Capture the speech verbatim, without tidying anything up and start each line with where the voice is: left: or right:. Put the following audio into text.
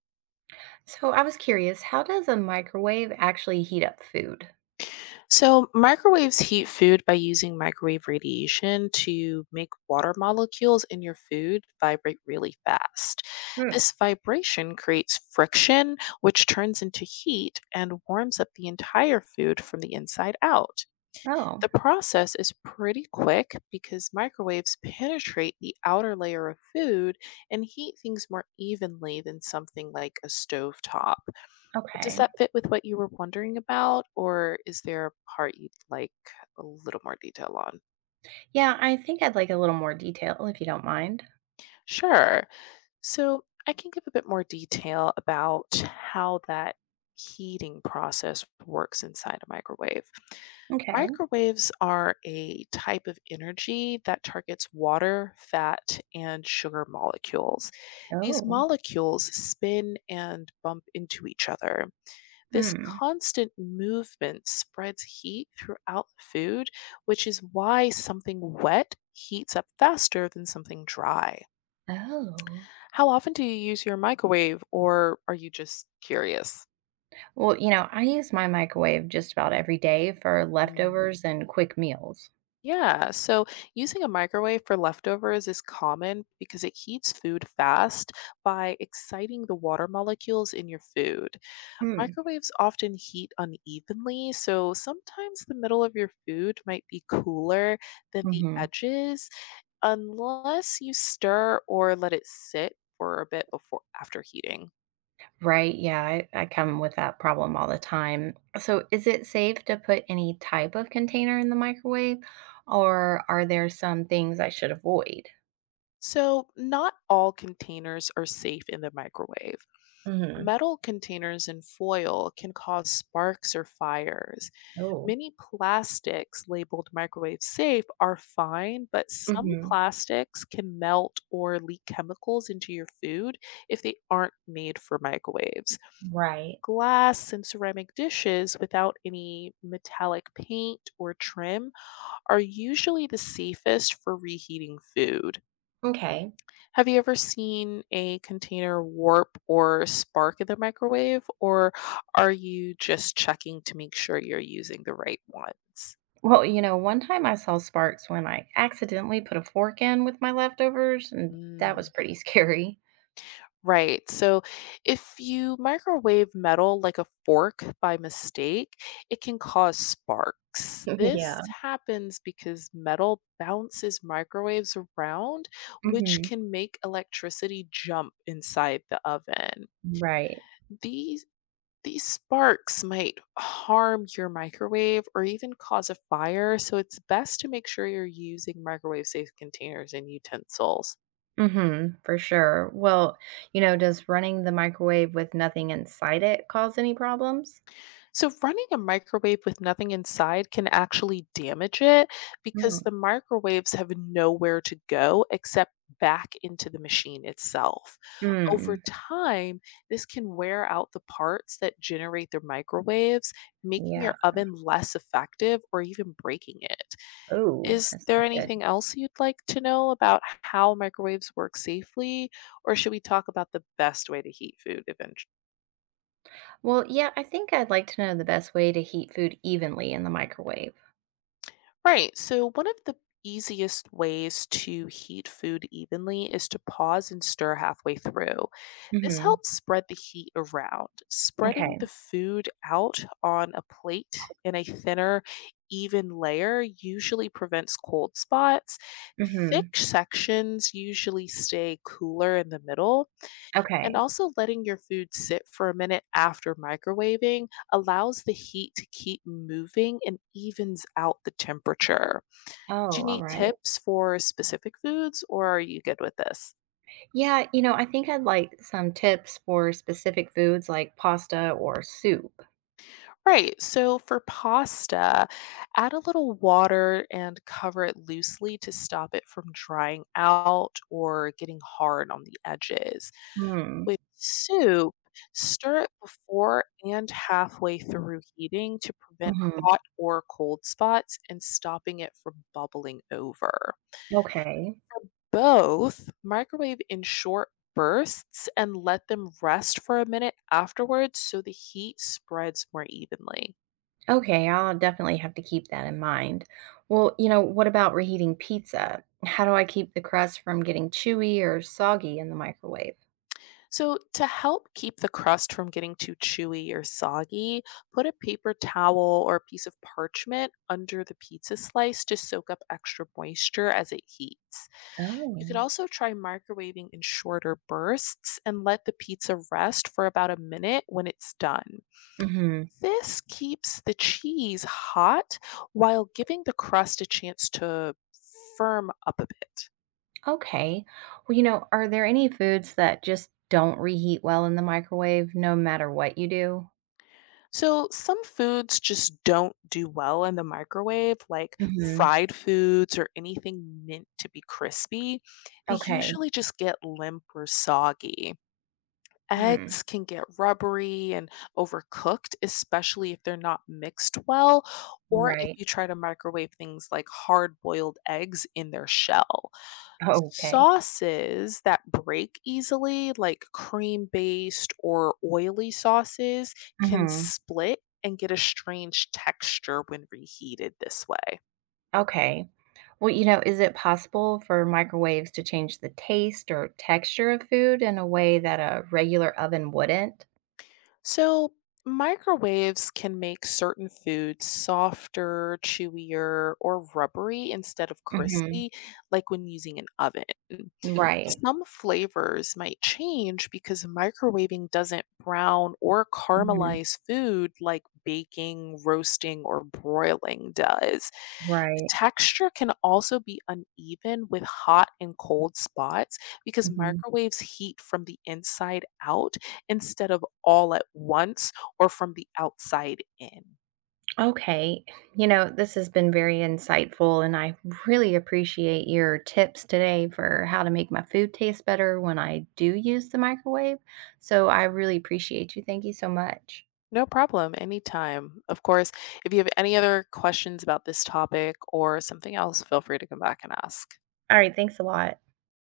right: So I was curious, how does a microwave actually heat up food?
left: So, microwaves heat food by using microwave radiation to make water molecules in your food vibrate really fast.
right: Hmm.
left: This vibration creates friction, which turns into heat and warms up the entire food from the inside out.
right: Oh,
left: The process is pretty quick because microwaves penetrate the outer layer of food and heat things more evenly than something like a stovetop. Does
right: okay.
left: that fit with what you were wondering about, or is there a part you'd like a little more detail on?
right: Yeah, I think I'd like a little more detail if you don't mind.
left: Sure. So I can give a bit more detail about how that heating process works inside a microwave.
right: Okay.
left: Microwaves are a type of energy that targets water, fat, and sugar molecules. These
right: Oh.
left: molecules spin and bump into each other. This
right: Hmm.
left: constant movement spreads heat throughout the food, which is why something wet heats up faster than something dry.
right: Oh.
left: How often do you use your microwave, or are you just curious?
right: Well, you know, I use my microwave just about every day for
left: Mm.
right: leftovers and quick meals.
left: Yeah, so using a microwave for leftovers is common because it heats food fast by exciting the water molecules in your food.
right: Mm.
left: Microwaves often heat unevenly, so sometimes the middle of your food might be cooler than the
right: Hmm.
left: edges unless you stir or let it sit for a bit before after heating.
right: Right. Yeah, I, I come with that problem all the time. So is it safe to put any type of container in the microwave, or are there some things I should avoid?
left: So, not all containers are safe in the microwave.
right: Hmm.
left: Metal containers and foil can cause sparks or fires.
right: Oh.
left: Many plastics labeled microwave safe are fine, but some
right: Mhm.
left: plastics can melt or leak chemicals into your food if they aren't made for microwaves.
right: Right.
left: Glass and ceramic dishes without any metallic paint or trim are usually the safest for reheating food.
right: Okay.
left: Have you ever seen a container warp or spark in the microwave, or are you just checking to make sure you're using the right ones?
right: Well, you know, one time I saw sparks when I accidentally put a fork in with my leftovers, and that was
left: Mm.
right: pretty scary.
left: Right. So if you microwave metal like a fork by mistake, it can cause sparks. This
right: Yeah.
left: happens because metal bounces microwaves around, which
right: Mhm.
left: can make electricity jump inside the oven.
right: Right.
left: These these sparks might harm your microwave or even cause a fire, so it's best to make sure you're using microwave safe containers and utensils.
right: Mhm. For sure. Well, you know, does running the microwave with nothing inside it cause any problems?
left: So, running a microwave with nothing inside can actually damage it because
right: Mm.
left: the microwaves have nowhere to go except back into the machine itself. Over
right: Mm.
left: time, this can wear out the parts that generate the microwaves, making your
right: Yeah.
left: oven less effective or even breaking it.
right: Oh,
left: Is
right: that's not
left: there
right: good.
left: anything else you'd like to know about how microwaves work safely, or should we talk about the best way to heat food eventually?
right: Well, yeah, I think I'd like to know the best way to heat food evenly in the microwave.
left: Right. So, one of the easiest ways to heat food evenly is to pause and stir halfway through. This
right: Mhm.
left: helps spread the heat around. Spreading the
right: Okay.
left: food out on a plate in a thinner, even layer usually prevents cold spots.
right: Mhm.
left: Thick sections usually stay cooler in the middle. And
right: Okay.
left: also, letting your food sit for a minute after microwaving allows the heat to keep moving and evens out the temperature. Do you
right: Oh, all
left: need
right: right.
left: tips for specific foods or are you good with this?
right: Yeah, you know, I think I'd like some tips for specific foods like pasta or soup.
left: Right. So for pasta, add a little water and cover it loosely to stop it from drying out or getting hard on the edges.
right: Mm.
left: With soup, stir it before and halfway through heating to prevent
right: Hmm.
left: hot or cold spots and stopping it from bubbling over.
right: Okay.
left: Both, microwave in short bursts and let them rest for a minute afterwards so the heat spreads more evenly.
right: Okay, I'll definitely have to keep that in mind. Well, you know, what about reheating pizza? How do I keep the crust from getting chewy or soggy in the microwave?
left: So, to help keep the crust from getting too chewy or soggy, put a paper towel or a piece of parchment under the pizza slice to soak up extra moisture as it heats. You could
right: Oh.
left: also try microwaving in shorter bursts and let the pizza rest for about a minute when it's done.
right: Hmm.
left: This keeps the cheese hot while giving the crust a chance to firm up a bit.
right: Okay. Well, you know, are there any foods that just don't reheat well in the microwave no matter what you do?
left: So, some foods just don't do well in the microwave, like
right: Hmm.
left: fried foods or anything meant to be crispy. They
right: Okay.
left: usually just get limp or soggy.
right: Hmm.
left: Eggs can get rubbery and overcooked, especially if they're not mixed well, or if
right: Right.
left: you try to microwave things like hard boiled eggs in their shell.
right: Okay.
left: Sauces that break easily, like cream-based or oily sauces, can
right: Hmm.
left: split and get a strange texture when reheated this way.
right: Okay. Well, you know, is it possible for microwaves to change the taste or texture of food in a way that a regular oven wouldn't?
left: So, microwaves can make certain foods softer, chewier, or rubbery instead of
right: Mhm.
left: crispy, like when using an oven.
right: Right.
left: Some flavors might change because microwaving doesn't brown or
right: Mhm.
left: caramelize food like baking, roasting, or broiling does. The
right: Right.
left: texture can also be uneven with hot and cold spots because
right: Mhm.
left: microwaves heat from the inside out instead of all at once or from the outside in.
right: Okay. You know, this has been very insightful, and I really appreciate your tips today for how to make my food taste better when I do use the microwave. So I really appreciate you. Thank you so much.
left: No problem, anytime. Of course, if you have any other questions about this topic or something else, feel free to come back and ask.
right: All right. Thanks a lot.